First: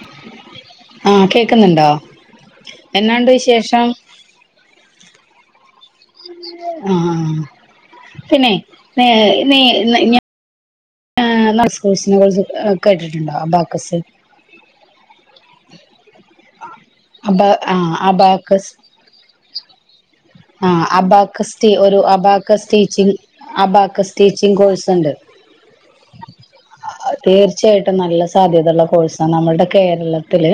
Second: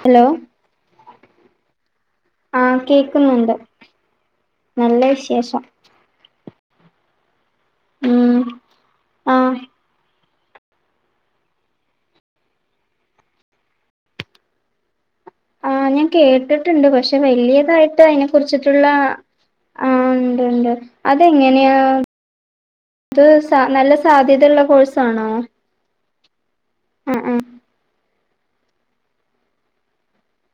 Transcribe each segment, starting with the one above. Hello ആഹ് കേക്കുന്നുണ്ടോ ആ എന്നാണ്ട് കേക്കുന്നുണ്ട്, വിശേഷം നല്ല വിശേഷം. ആ ഉം പിന്നെ നീ നീ ആഹ് [unintelligible] [unintelligible] കേട്ടിട്ടുണ്ടോ അബാക്കസ് ആ ഞാൻ കേട്ടിട്ടുണ്ട് പക്ഷെ അബ ആഹ് വലിയതായിട്ട് അതിനെ കുറിച്ചിട്ടുള്ള ആ ആ അബാക്കസ്റ്റി ഒരു അബാക്കസ് ടീച്ചിങ് ഇത് നല്ല അബാക്കസ് ടീച്ചിങ് സാധ്യതയുള്ള കോഴ്സുണ്ട് കോഴ്സാണോ ആഹ് ആഹ് തീർച്ചയായിട്ടും നല്ല സാധ്യതയുള്ള കോഴ്സാ നമ്മളുടെ കേരളത്തില്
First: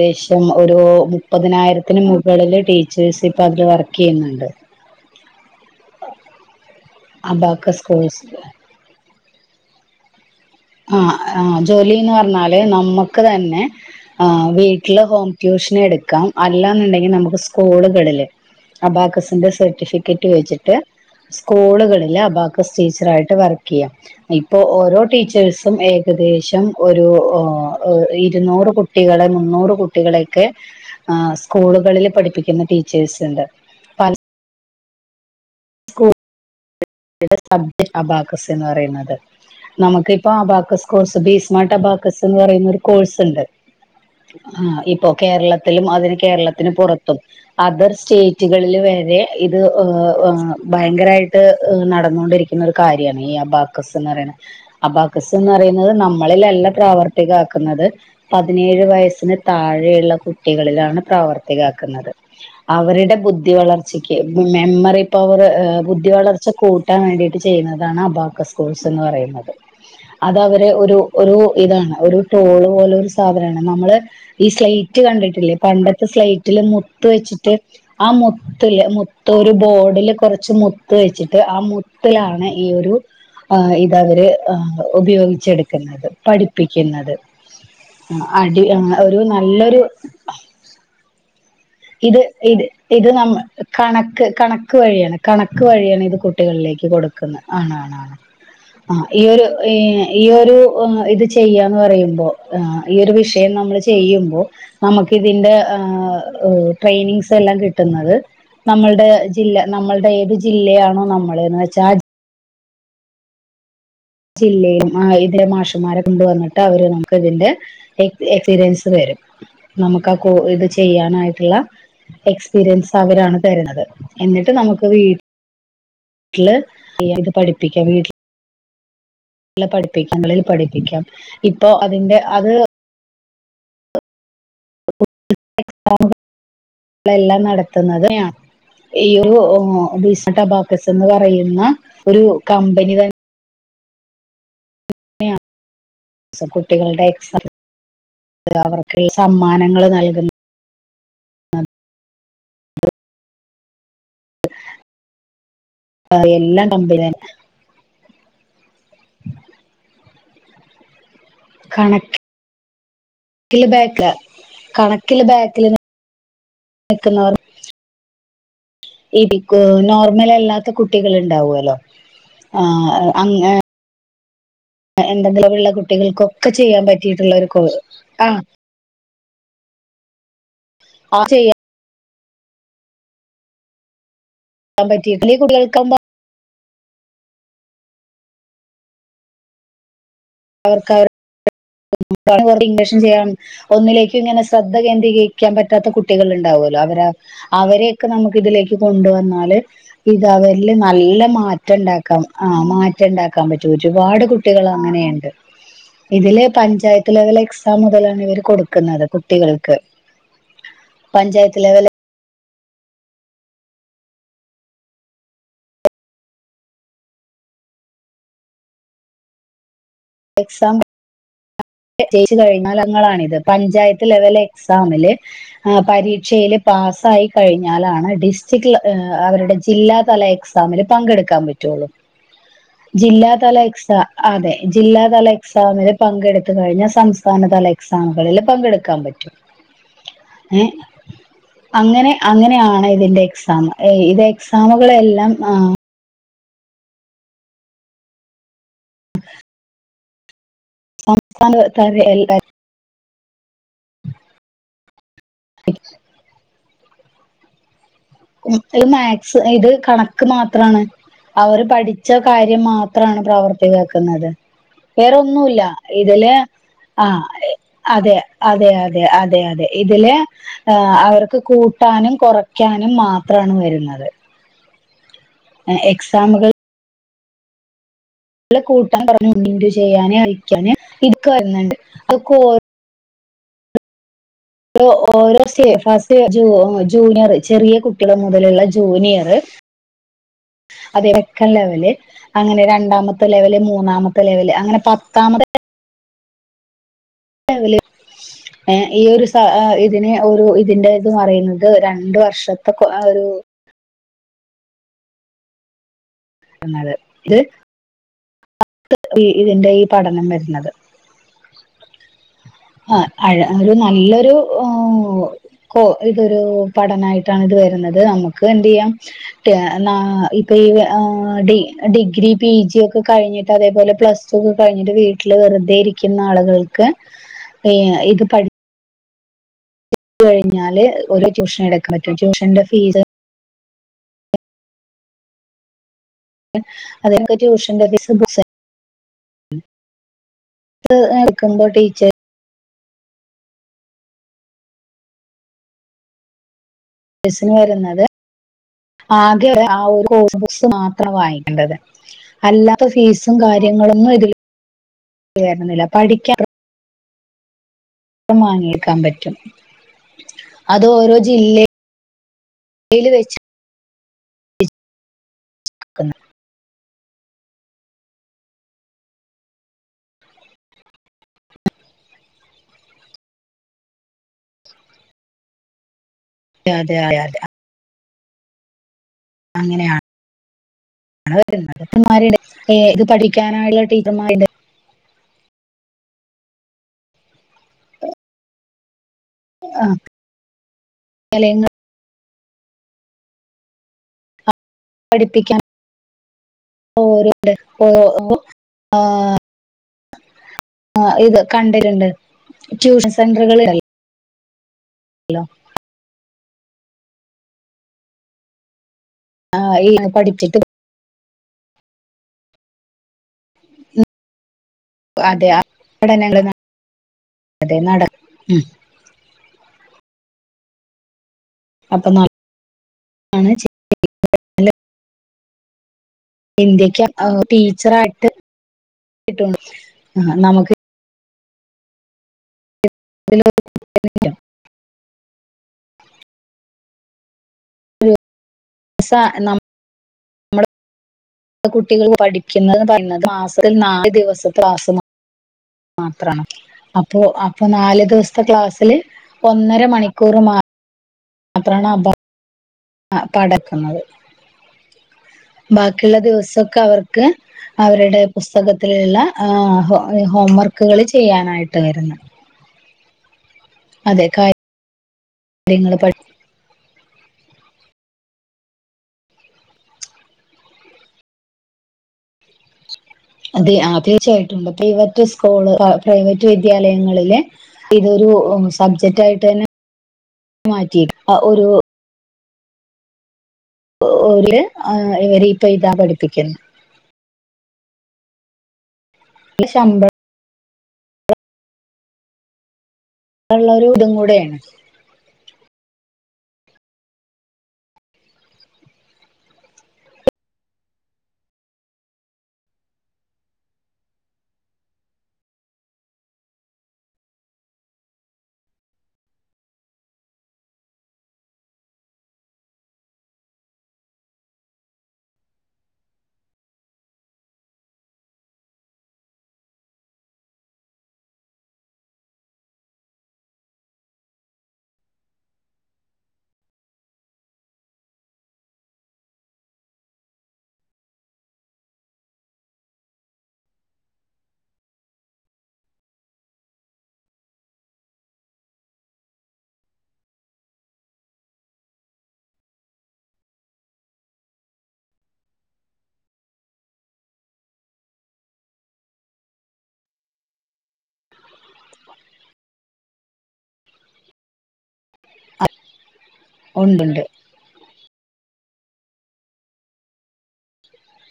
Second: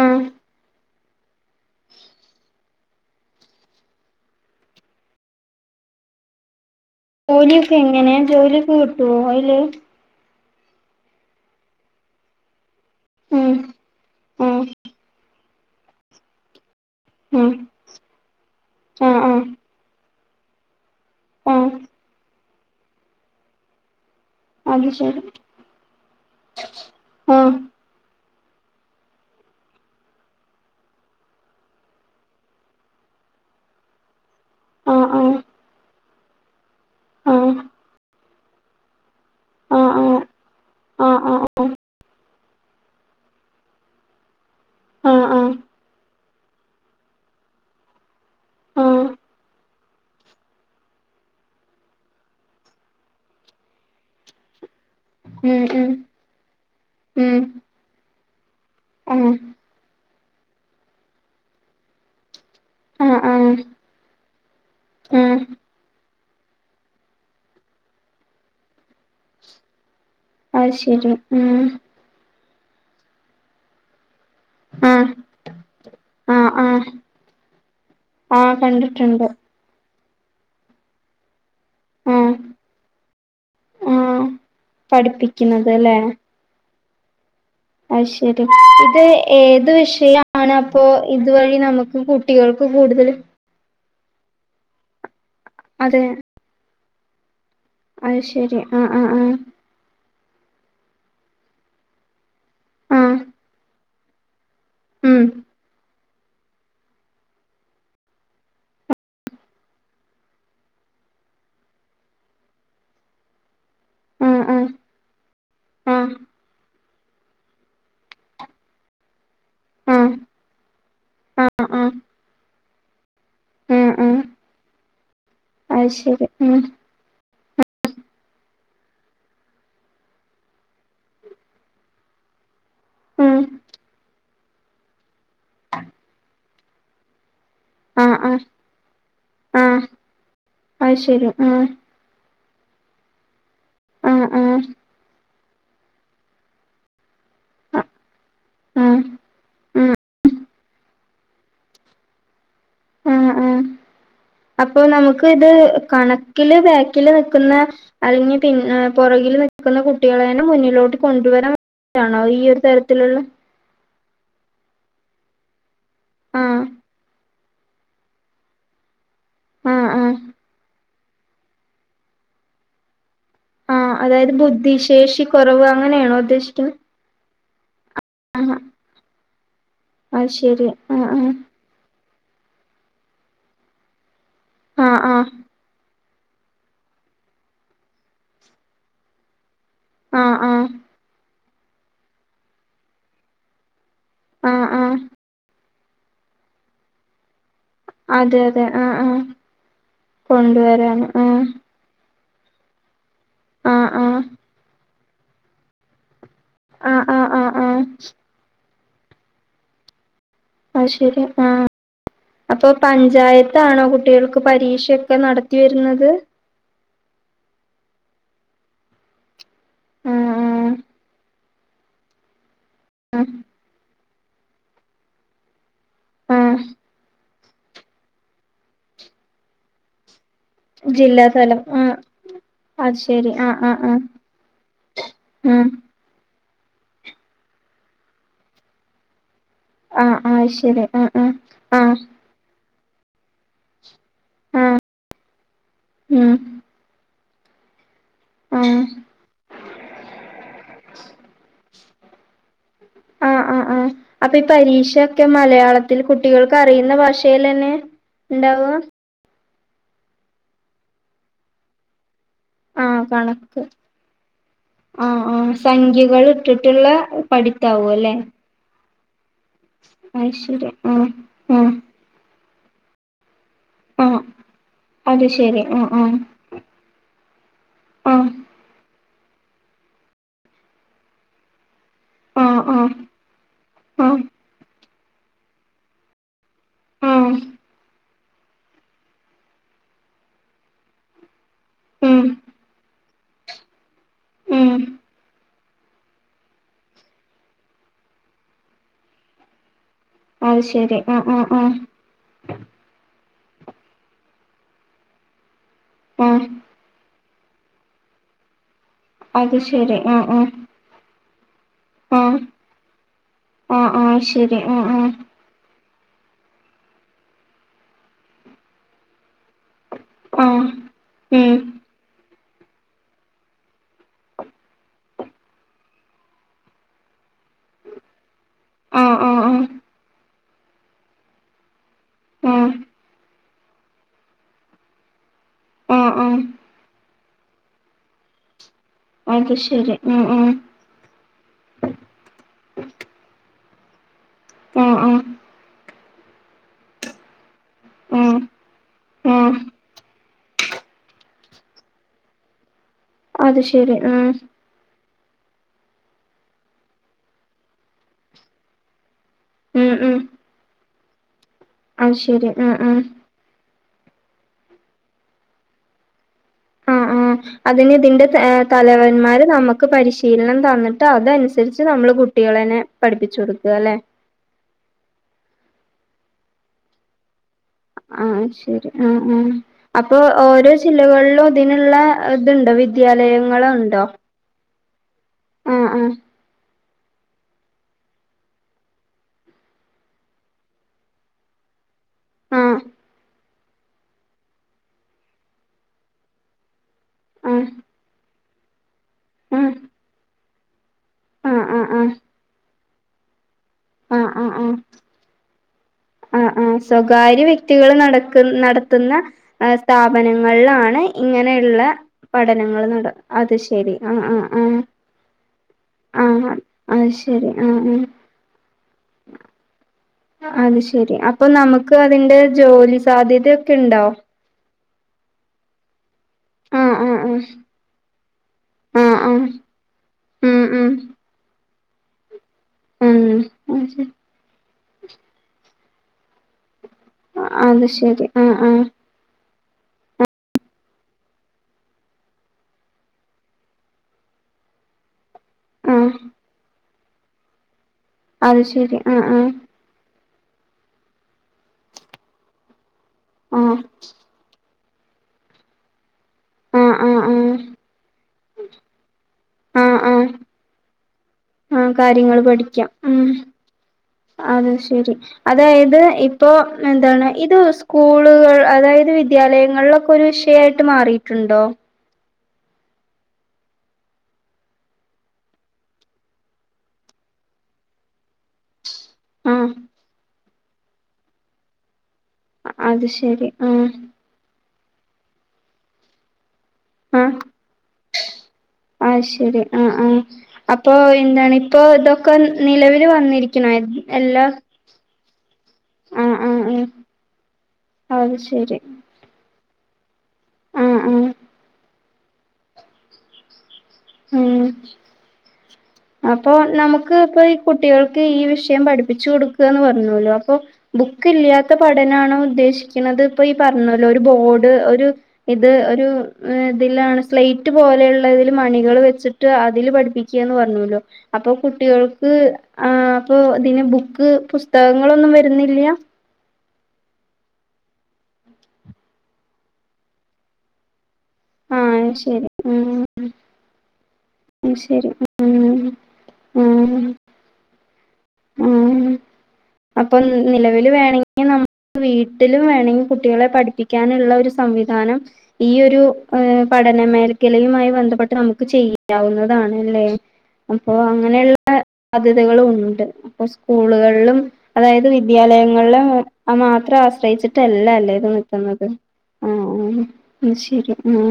ആഹ് ഒരു മുപ്പതിനായിരത്തിന് മുകളിൽ ടീച്ചേഴ്സിപ്പോ ഇപ്പോ അതില് വർക്ക് ചെയ്യുന്നുണ്ട് ജോലിയൊക്കെ അബാക്കസ് എങ്ങനെയാ കോഴ്സ് ജോലിയൊക്കെ കിട്ട്വോ [unintelligible] ആ ആഹ് ജോലിന്ന് പറഞ്ഞാല് ന നമ്മക്ക് ഉം തന്നെ ആഹ് വീട്ടില് ഹോം ട്യൂഷൻ എടുക്ക ക്കാം അല്ലാന്ന്ണ്ടെങ്ക ങ്കി നമക്ക് ഉം സ്കൂളുകളില് ആഹ് ആഹ് അമ്പാക്കസിന്റെ സർട്ടിഫിക്ക റ്റ് വെച്ചിട്ട് ആഹ് സ്കൂള്കളില് അമ്പാക്ക സ് ടീച്ചറായിട്ട് വർക്കേയ്യാം ഇപ്പോ അത് ഓരോ ശരി ടീച്ച സും ഏകദേശം ഒരു ഒ ആഹ് ഇരുന്നൂറ് കുട്ടികളെ മുന്നൂറ് കുട്ടികളെയക്കെ സ്കൂള്കളില് പഠിപ്പിക്കുന്ന ടീച്ചേഴ്സ്ണ്ട് പല ആഹ് ആഹ് ഇടെ ആഹ് സബ് അമ്പാ ക്കസ് എന്ന് പറയുന്നത് നമക്ക് ആഹ് ഇപ്പ അബാക്കസ് ആഹ് കോഴ്‌സ് ആഹ് ആഹ് ഫീസ്മാട്ട് അമ്പാക്കസ് ന്ന് പറയ്ന്നൊരു കോഴ്സ്ണ്ട് ആ ഇപ്പോ ആഹ് ആഹ് കേരളത്തിലും അവ കേരളത്തിന് പൊറത്തും അദർ സ്റ്റേ റ്റുകളില് ആഹ് വരെ ഇത് ഭയങ്കരായിട്ട് നടന്നോണ്ടിരിക്ക്ന്ന ഒരു കാര്യാണ് ഈ അബാക്കസ് ന്ന് പറയ്ണേ അബാക്കസ് എന്ന് ഉം ഉം പറയുന്നത് നമ്മളിലല്ല ഉം പ്രാവർത്തികാക്കുന്നത് പതിനേഴ് ആഹ് വയസ്സിന് താഴെയുള്ള കു ട്ടികളിലാണ് പ്രാവർത്തികാക്ക്ന്നത് അവര്ടെ ആഹ് ബുദ്ധി ആഹ് വളർച്ചക്ക് മെമ്മറി ആഹ് പവർ ബുദ്ധി വളർ ച്ച കൂട്ടാൻ വേണ്ടീട്ട് ചെയ്യുന്നതാണ് അബാക്കസ് കോഴ്സ് എന്ന് പറയുന്നത് അതവരെ അത് ഒരു ശരി ഒരു ഉം ഇതാണ് ഒരു ടോള് പോലൊരു സാധനാണ് നമ്മള് ഈ സ്ലൈറ്റ് ആഹ് കണ്ടിട്ടില്ലേ പണ്ടത്തെ ആഹ് സ്ലൈറ്റില് ആഹ് മുത്ത് വെച്ചിട്ട് ആ ആഹ് മുത്തില് കണ്ടിട്ടുണ്ട് മുത്ത് ഒരു ബോർഡില് കൊറച്ച് മുത്ത് വെച്ച് ട്ട് ആ ആഹ് മുത്തിലാണ് ഈ ഒരു ആഹ് ഇതവര് പഠിപ്പിക്കുന്നത് അല്ലേ ഉപയോഗിച്ചെടുക്ക്ന്നത് പഠിപ്പി ക്ക്ന്നത് അത് ശരി ഇത് ഏത് നല്ലൊരു വിഷയാണ് അപ്പോ ഇത് വഴി ഇത് ഇത് ഇത് നമ്മ കണക്ക് കണക്ക് വഴിയാണ് കണക്ക് വഴിയാണ് അതെ ഇത് കുട്ടികളിലേ ക്ക് കൊടുക്കുന്നെ ആണ് ആണ് ആണ് അത് ശരി ആഹ് ആ ആഹ് ഈ ആഹ് ഒരു ഈ ഈ ഒരു ഇത് ചെയ്യാന്ന് പറയുമ്പോൾ ഈ ഒരു ആഹ് വിഷയം നമ്മൾ ചെയ്യുമ്പോ നമുക്ക് ഉം ഇതിന്റെ ആ അ ട്രെയിനിംഗ്സ് എല്ലാം കിട്ടുന്നത് നമ്മളുടെ ജില്ല നമ്മളുടെ ഏത് ജില്ലയാണോ നമ്മളന്ന് വെച്ചാൽ ആ ജില്ലയിൽ ആഹ് ഇവരെ മാഷുമാരെ ആഹ് കൊണ്ടുവന്നിട്ട് അവരെ നമുക്ക് ഇതിന്റെ എക്സ് എക്സ്പീരിയൻസ് തരും, നമുക്ക് ആഹ് ആ കോ ഇത് ചെയ്യ ചെയ്യാനായിട്ടുള്ള ആഹ് ആഹ് എക്സ് എക്സ്പീരിയൻസ് അവരാണ് തരുന്നത്, ആഹ് ആഹ് എന്നിട്ട് നമുക്ക് വീ അത് ശരി ട്ടിൽ ഉം ഫ്രീ ആയിട്ട് പഠിപ്പി പ്പിക്കാം വീട്ടില് ട്ടില് പഠിപ്പിക്കുമ്പളെ പഠിപ്പിക്കാം, ഇപ്പൊ അതിന്റെ അതു. ഉം [inaudible] എല്ലാം നടത്തുന്നത് ആഹ് ആണ്, ആഹ് ഈയോ ആഹ് ഓഫീ അബാക്കസ് അത് എന്ന് ശരി പറയുന്ന ആഹ് ഒരു. കമ്പനി തന്നെ ഉം ഉം സ് കുട്ടികളുടെ. [unintelligible] ആഹ് അവർക്ക് സമ്മാനങ്ങൾ ആഹ് നൽകുന്നു. ഉം ഉം അപ്പൊ നമുക്ക് ഇത്. കണക്കില് എല്ലാം കമ്പനി ബാക്കില് തന്നെ നിൽക്കുന്ന. അല്ലെങ്കിൽ പിന്നെ പുറകിൽ നിൽക്കുന്ന കുട്ടികളേന്നെ മുന്നിലോട്ട്. കൊണ്ടുവരാൻ വേണ്ടാണോ കണക്കില് ഈ ഒരു തരത്തിലുള്ള. ക്കിലെ ബാക്ക്. ആഹ് നിൽക്കുന്നവർ ഈ ബിക്ക് ആഹ് ആഹ് നോർമൽ അല്ലാത്ത കുട് ട്ടികള് ഉണ്ടാവല്ലോ ആ എ അങ്‌ ആഹ് അതായത് ഏ ബുദ്ധിശേഷി എന്തെങ്കിലും കുറവ് ഉള്ള അങ്ങനെയാണോ കുട്ടികൾക്കൊക്കെ ഉദ്ദേശിക്കുന്നത് ചെയ്യാൻ പറ്റിയിട്ടുള്ള കോർ അ അഹ് ശെരിയാ ആ ആ [unintelligible] ആഹ് പറ്റിയി ആഹ് [unintelligible] ആഹ് അവർക്ക് അവര് [unintelligible] [unintelligible] ചെയ്യാൻ ഒന്നിലേക് ഇങ്ങെനെ ആഹ് ആഹ് ശ്രദ്ധ ആഹ് കേന്ദ്രീകരിക്കാൻ പ റ്റാത്ത കുട്ടികൾ ഉണ്ടാവോല്ലോ അവരാ അവരെയൊക്കെ നമുക്ക് അതെ അതെ ഇതിലേക്ക് ആഹ് ആഹ് കൊണ്ടുവന്നാല് ഇത അവര്ല് കൊണ്ടുവരാന് നല്ല ആഹ് മാറ്റംണ്ടാ കം ആ മാറ്റ് ച്ച് ണ്ടാക്കാൻ പറ്റും ആഹ് ഒരുപാട് ആഹ് കുട്ടികൾ അങ്ങനേ ഇതിലെ ആഹ് പഞ്ചായത്ത് ആഹ് ലെവൽ ആഹ് എക്സാം ആഹ് മുതലാണ് ഇവർ കൊടു ക്കുന്നത് കുട്ടികൾക്ക് അത് ശരി പഞ്ചായത്ത് ആഹ് ലെവൽ അപ്പൊ പഞ്ചായത്താണോ കുട്ടികൾക്ക് പരീക്ഷയൊക്കെ നടത്തി വരുന്നത്? ആഹ് എക്സാം [unintelligible] [unintelligible] ആഹ് [unintelligible] പഞ്ചായ [unintelligible] ലെവല് എക്സാമില് ആഹ് ആഹ് പരീക്ഷയില് ആഹ് പാസ്സായി കഴിഞ്ഞാലാണ് ഡിസ്ട്രിക്റ്റില് ഏഹ് അവരുടെ ജില്ലാ തല എ ക്സാമില് പങ്കെടുക്കാൻ ജില്ലാതലം പറ്റോളു ആഹ് അത് ജില്ലാ ശരി ആഹ് തല ആഹ് എക്സാ ആഹ് അതെ ജില്ലാ തല ആഹ് എക്സാമിന് പങ്കെടു [unintelligible] കഴിഞ്ഞാൽ സംസ്ഥാനതല എക്സാമുകളില് പങ്കെടുക്കാൻ പറ്റും ആഹ് ആഹ് ഏഹ് ശരി ആഹ് ആഹ് ആഹ് അങ്ങനെ അങ്ങനെയാണ് ഇതിന്റെ എക്സാംമ്. ഏഹ് ഇത് ആഹ് എക്സാമുകളെല്ലാം ആ ഉം ആഹ് ഒറപ്പാണിത് പഴേ എല്ലാ ആ ആ ആ അപ്പൊ ഈ പരീക്ഷൊക്കെ മലയാളത്തിൽ കുട്ടികൾക്ക് അറിയുന്ന ഭാഷ റ്റേലന് മാക്സ് ഇത് കണക്ക് മാത്രണ് അവര് പഠി കാര്യം ആഹ് മാത്രാണ് കണക്ക് പ്രവർത്തി കേക്കുന്നത് ആഹ് ആഹ് വേറൊന്നുല്ല സംഖ്യകൾ ഇതില് ഇട്ടിട്ടുള്ള ആ പഠിത്താവും അല്ലെ അതെ അതെ അതെ അത് അതെ അതെ ഇതില് അത് ശരി ആഹ് അവർക്ക് ആഹ് കൂട്ടാനും കുറക് ക്യാ മാം അത്രാണ് വരുന്നത് ആഹ് അത് ശെരി ആ ആ കൂട്ട പറ ഉം ഇന്റു ചെയ്യാനേ കഴിക്കാന് ഇട്ക്ക വരുന്നുണ്ട് അക്കോര് ആഹ ഓരോ സ്റ്റ ഫാസ്റ്റ് ജൂ ജൂനിയറ് ആഹ് ചെറ്യേ കുട്ട്യേളും അലുള്ള ജൂനിയറ് അതെ ക്കലെവല് ഉം അങ്ങനെ രണ്ടാമത്തെ ലെവല് മൂ ന്നാമ ലെവല് അങ്ങനെ ഉം പത്താമത് ലെവല് ഏ ഈ ഒരു സാ ഇതിനെ ഒരു അത് ഇതിന്റെ ശരി ത്‌ ആഹ് ആഹ് പറയുന്നത് ആഹ് രണ്ട് വർഷത്തെ കൊ ഒരു ആഹ ത് [unintelligible] അത് ഇതിന്റെ ഈ പഠനം വര്ന്നത് ഉം ഹ് ആ അയ ഒരു നല്ലൊരു ഓ ആഹ് ആഹ് ക്കൊ ഇതൊരു പഠനായിട്ടാണ് ഇത് വര്ന്നത് നമ്മുക്കെന്തയ്യാം എന്നാ ഇപ്പൊ ആഹ് ഈ ഡി ഉം ഡിഗ്രി പി ജി ഒക്കെ കഴിഞ്ഞിട്ട് അതേപോലെ പ്ലസ് ടു ഒക്കെ കഴിഞ്ഞിട്ട് വീട്ടില് വെറുതെ ഇരിക്കുന്ന ആള്കൾക്ക്- ഇത് പഠി ആഹ് ആഹ് ആഹ്- ച്ച് കഴിഞ്ഞാല് ഒരു ട്യൂഷൻ എടു പറ്റും ആഹ് ട്യൂഷന്റെ ആഹ് ഫീസ്- ആഹ് ആഹ് [unintelligible] ട്യൂഷന്റെ ഫീസ് അത് [unintelligible] ശരി ഉം ഉം [inaudible] ടീച്ചർ ഉം ഉം എസ്- ഇത് വരുന്നത് ആഹ് ആഹ് ആദ്യം ആ ഒരു കോഴ്സ്- സ് മാത്രം ആയിട്ടുള്ളത് അല്ലാ ത്തഫീസും അത് ശരി കാര്യങ്ങളൊന്നും ഉം ഇതില്- [unintelligible] പഠിക്കാ വാങ്ങിയെക്കാൻ പറ്റും ഉം ഉം അത് ഓരോ ജില്ലയി അഹ് ശരി ആഹ് ആഹ് ക്കുന്നെ ആഹ് ആഹ് അതിന് ഇതിൻ്റെ എ തലവന്മാര് നമ്മുക്ക് പരിശീലനം തന്നിട്ട് അത് അനുസരിച്ച് നമ്മള് കുട്ടികളിനെ പഠിപ്പിച്ചു കൊടുക്കും അല്ലെ അതെഅതെ [inaudible] ആഹ് ശരി ഉം ഉം അങ്ങനെയാണ് അപ്പൊ ഓരോ ജില്ലകളിലും വരുന്നത് ഇതിനുള്ള ഇതുണ്ടോ ഏ, ഇത് വിദ്യാലയങ്ങൾ പഠിക്കാനായുള്ള ഉണ്ടോ ടീച്ചർമാരുണ്ട് ആഹ് ആഹ് ആഹ് [unintelligible] ആഹ് പഠിപ്പിക്കാം [inaudible] ഓ ആഹ് ഓ ആഹ് ആഹ് ഇത് ആഹ് ആഹ് കണ്ടിട്ടുണ്ട് ആഹ് ട്യൂഷൻ സെന്റുകളൾ [inaudible] ആ ആ ആ ഹലോ ആ ആ സ്വകാര്യ വ്യക്തികൾ നടക്കു നടക്കു കുന്ന ആ, ഈ പഠിച്ചിട്ട് സ്ഥാപനങ്ങളിലാണ് ഇങ്ങനെ ഉള്ള പഠനങ്ങൾ നട അത് ശരി ആ ആ ആ അതെ ആ പടനങ്ങൾ അത് അതെ നട ഉം അ അത് ശരി അപ്പൊ നമുക്ക് അപ്പൊ അതിന്റെ ജോലി നല്ലതാണ് സാധ്യതൊക്കെ ഉണ്ടോ ചെയ്യുന്നത്. ആഹ് ഇന്ത്യക്ക് ആഹ് ടീച്ചറായിട്ട് ആഹ് ആഹ് ആഹ് കിട്ടൊള്ളു ഉം നമുക്ക് ഉം ഇതിൽ ഉം അത് ശരി വരുന്നില്ല. അത് ശരി ആഹ് ആഹ് സ ണ്ണം നമ്മളെ കുട്ടികൾ പഠിക്കുന്നത് പറഞ്ഞത് മാസത്തിൽ നാല് ദിവസത്തെ ക്ലാസ്സാണ് ആഹ് മാത്രാ അപ്പോ അപ്പോ നാല് ദിവസത്തെ അത് ക്ലാസ്സില് ശരി ആഹ് ആഹ് ഒന്നര മണി കുറമാ മാത്രാണ് അബ ആ ആഹ് പടക്കങ്ങള്- ബാക്കി- ഉള്ള ദിവസക്കെ ആഹ് ആഹ് അവർക്ക് ആഹ് അവരുടെ പുസ്തകത്തിലുള്ള ഹാ ഹോംവർക്ക്- കോളേജ്ക്ക്- ഉം കാര്യങ്ങൾ പഠിക്കാം- ഉം അതെ ശരി കാര്യങ്ങൾ അതായത് പഠി ഇപ്പോ എന്താണ് ഇത് സ്കൂളുകൾ അതായത് വിദ്യാലയങ്ങളിലൊക്കെ ഒരു വിഷയായിട്ട് മാറിട്ടുണ്ടോ? അതെ ആ തീർച്ചയായിട്ടുണ്ട് പ്രൈവറ്റ് സ്കൂള് ആ പ്രൈവറ്റ് വിദ്യാലയങ്ങളിലെ ഇതൊരു സ് ബഡ്ജറ്റ് ആയിട്ടെന്നെ ആഹ് മാറ്റി ആ ഒരു അ അത് ശരി ആഹ് ഒ ഓല് ആ ഇവര് ഇപ്പൊ എയൂതാൻ പഠിപ്പിക്കല് അ അയ് ശരി അആ ശമ്പളമുള്ള അപ്പൊ എന്താണ് ഇപ്പൊ ഇതൊക്ക നിലവിൽ ല് വന്നിരിക്കണായ് ഒരു ഇതും എല്ലാ കൂടെയാണ് ആ ആ ആ അഹ് ശരി ആആ ഉം അപ്പൊ നമുക്ക് പ്പൊ ഈ കുട്ടികൾക്ക് ഈ വിഷയം പഠിപ്പിച്ചു കൊടുക്കുകാന്ന് പറഞ്ഞോല്ലോ അപ്പൊ ബുക്ക് ഇല്ല്യാത്ത പഠനാണോ ഉദ്ദേശിക്ക്ണത് ഇപ്പൊ ഈ പറഞ്ഞോലോ ഒരു ബോർഡ് ഒരു ഇത് ഒരു ഇതിലാണ് സ്ലൈറ്റ് പോലെയുള്ളതിൽ മണികൾ വെച്ചിട്ട് അതിൽ പഠിപ്പിക്കുകാന്ന് പറഞ്ഞു അപ്പൊ കുട്ടികൾക്ക് ആ അപ്പൊ ഇതിന് ബുക്ക് പുസ്തകങ്ങളൊന്നും വരുന്നില്ല്യ ആ ശരി ആ ശരി ആ ആ ആ അപ്പൊ നിലവില് വേണെങ്കി നമ്മുക്ക് വീട്ടിലും വേണെങ്കി കുട്ടികളെ പഠിപ്പിക്കാനുള്ള ഒരു സംവിധാനം ഈ ഒരു പഠന മേൽഖലയുമായി ബന്ധപ്പെട്ട് നമുക്ക് ചെയ്യാവുന്നതാണ് ല്ലേ അപ്പൊ അങ്ങനെയ്ള്ള സാധ്യതകളും ഉണ്ട് അപ്പൊ സ്കൂള്കളിലും അതായത് വിദ്യാലയങ്ങള്ള്ൽ മാത്രം ഉണ്ടുണ്ട് ആശ്രയിച്ചിട്ടല്ല അത് എത്ത്ന്നത് ആ ആ ശരി ആ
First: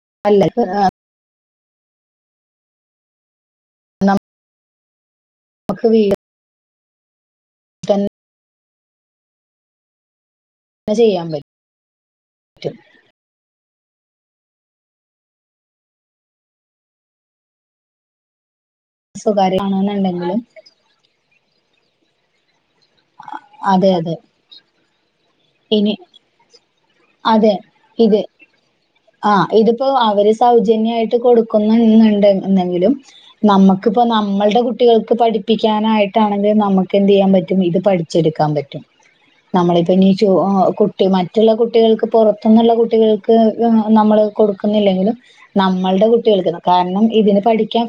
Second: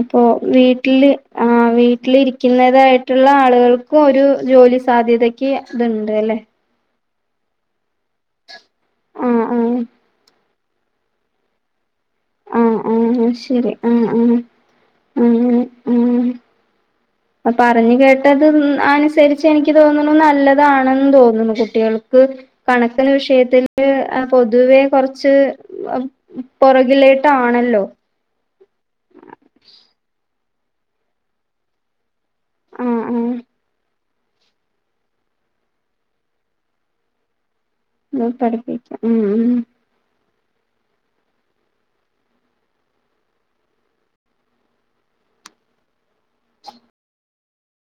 അപ്പൊ അല്ല വീട്ടില് ആ വീട്ടിലിരിക്കുന്നതായ്ട്ട്ള്ള ആള്കൾക്കും ഒരു ജോലി സാധ്യതക് [unintelligible] ത്ണ്ട് ല്ലെ തൻ ആ ആ ചെയ്യാൻ പറ്റ് ആ ആ ശരി ഉം ഉം ഉം ഉം അ പറഞ്ഞു കേട്ടതും അനുസരിച്ച് സ്വകാര്യ എനിക്ക് തോന്നുന്നു ആണെന്നുണ്ടെങ്കിലും നല്ലതാണെന്ന് തോന്നുന്നു കുട്ടികൾക്ക് കണ വിഷയത്തിൽ അതെ അതെ പൊതുവെ കെറച്ച് ഇനി അച്ച് പെറകിലേട്ടാണല്ലോ ആ് ഇതിപ്പോ അവര് സൗജന്യമായിട്ട് കൊടുക്കുന്നു എന്നുണ്ട് എന്നെങ്കിലും ആഹ് നമക്ക് ഇപ്പോൾ നമ്മളുടെ കുട്ടികൾക്ക് പഠിപ്പിക്കാനായിട്ടാണെങ്കിൽ നമക്ക് എന്ത് ചെയ്യാൻ പറ്റും ഇത് ആഹ് പഠിച്ചെടുക്കാൻ പറ്റും പഠിപ്പിക്കാം ഉം ഉം നമ്മളിപ്പി കുട്ടി മറ്റുള്ള കു കുട്ടികൾക്ക് പുറത്തുന്നുള്ള കുട്ടികൾക്ക് നമ്മള് കൊടുക്കുന്നില്ലെങ്കിലും നമ്മളെടെ കാരണം ഇതിന് പഠിക്കാം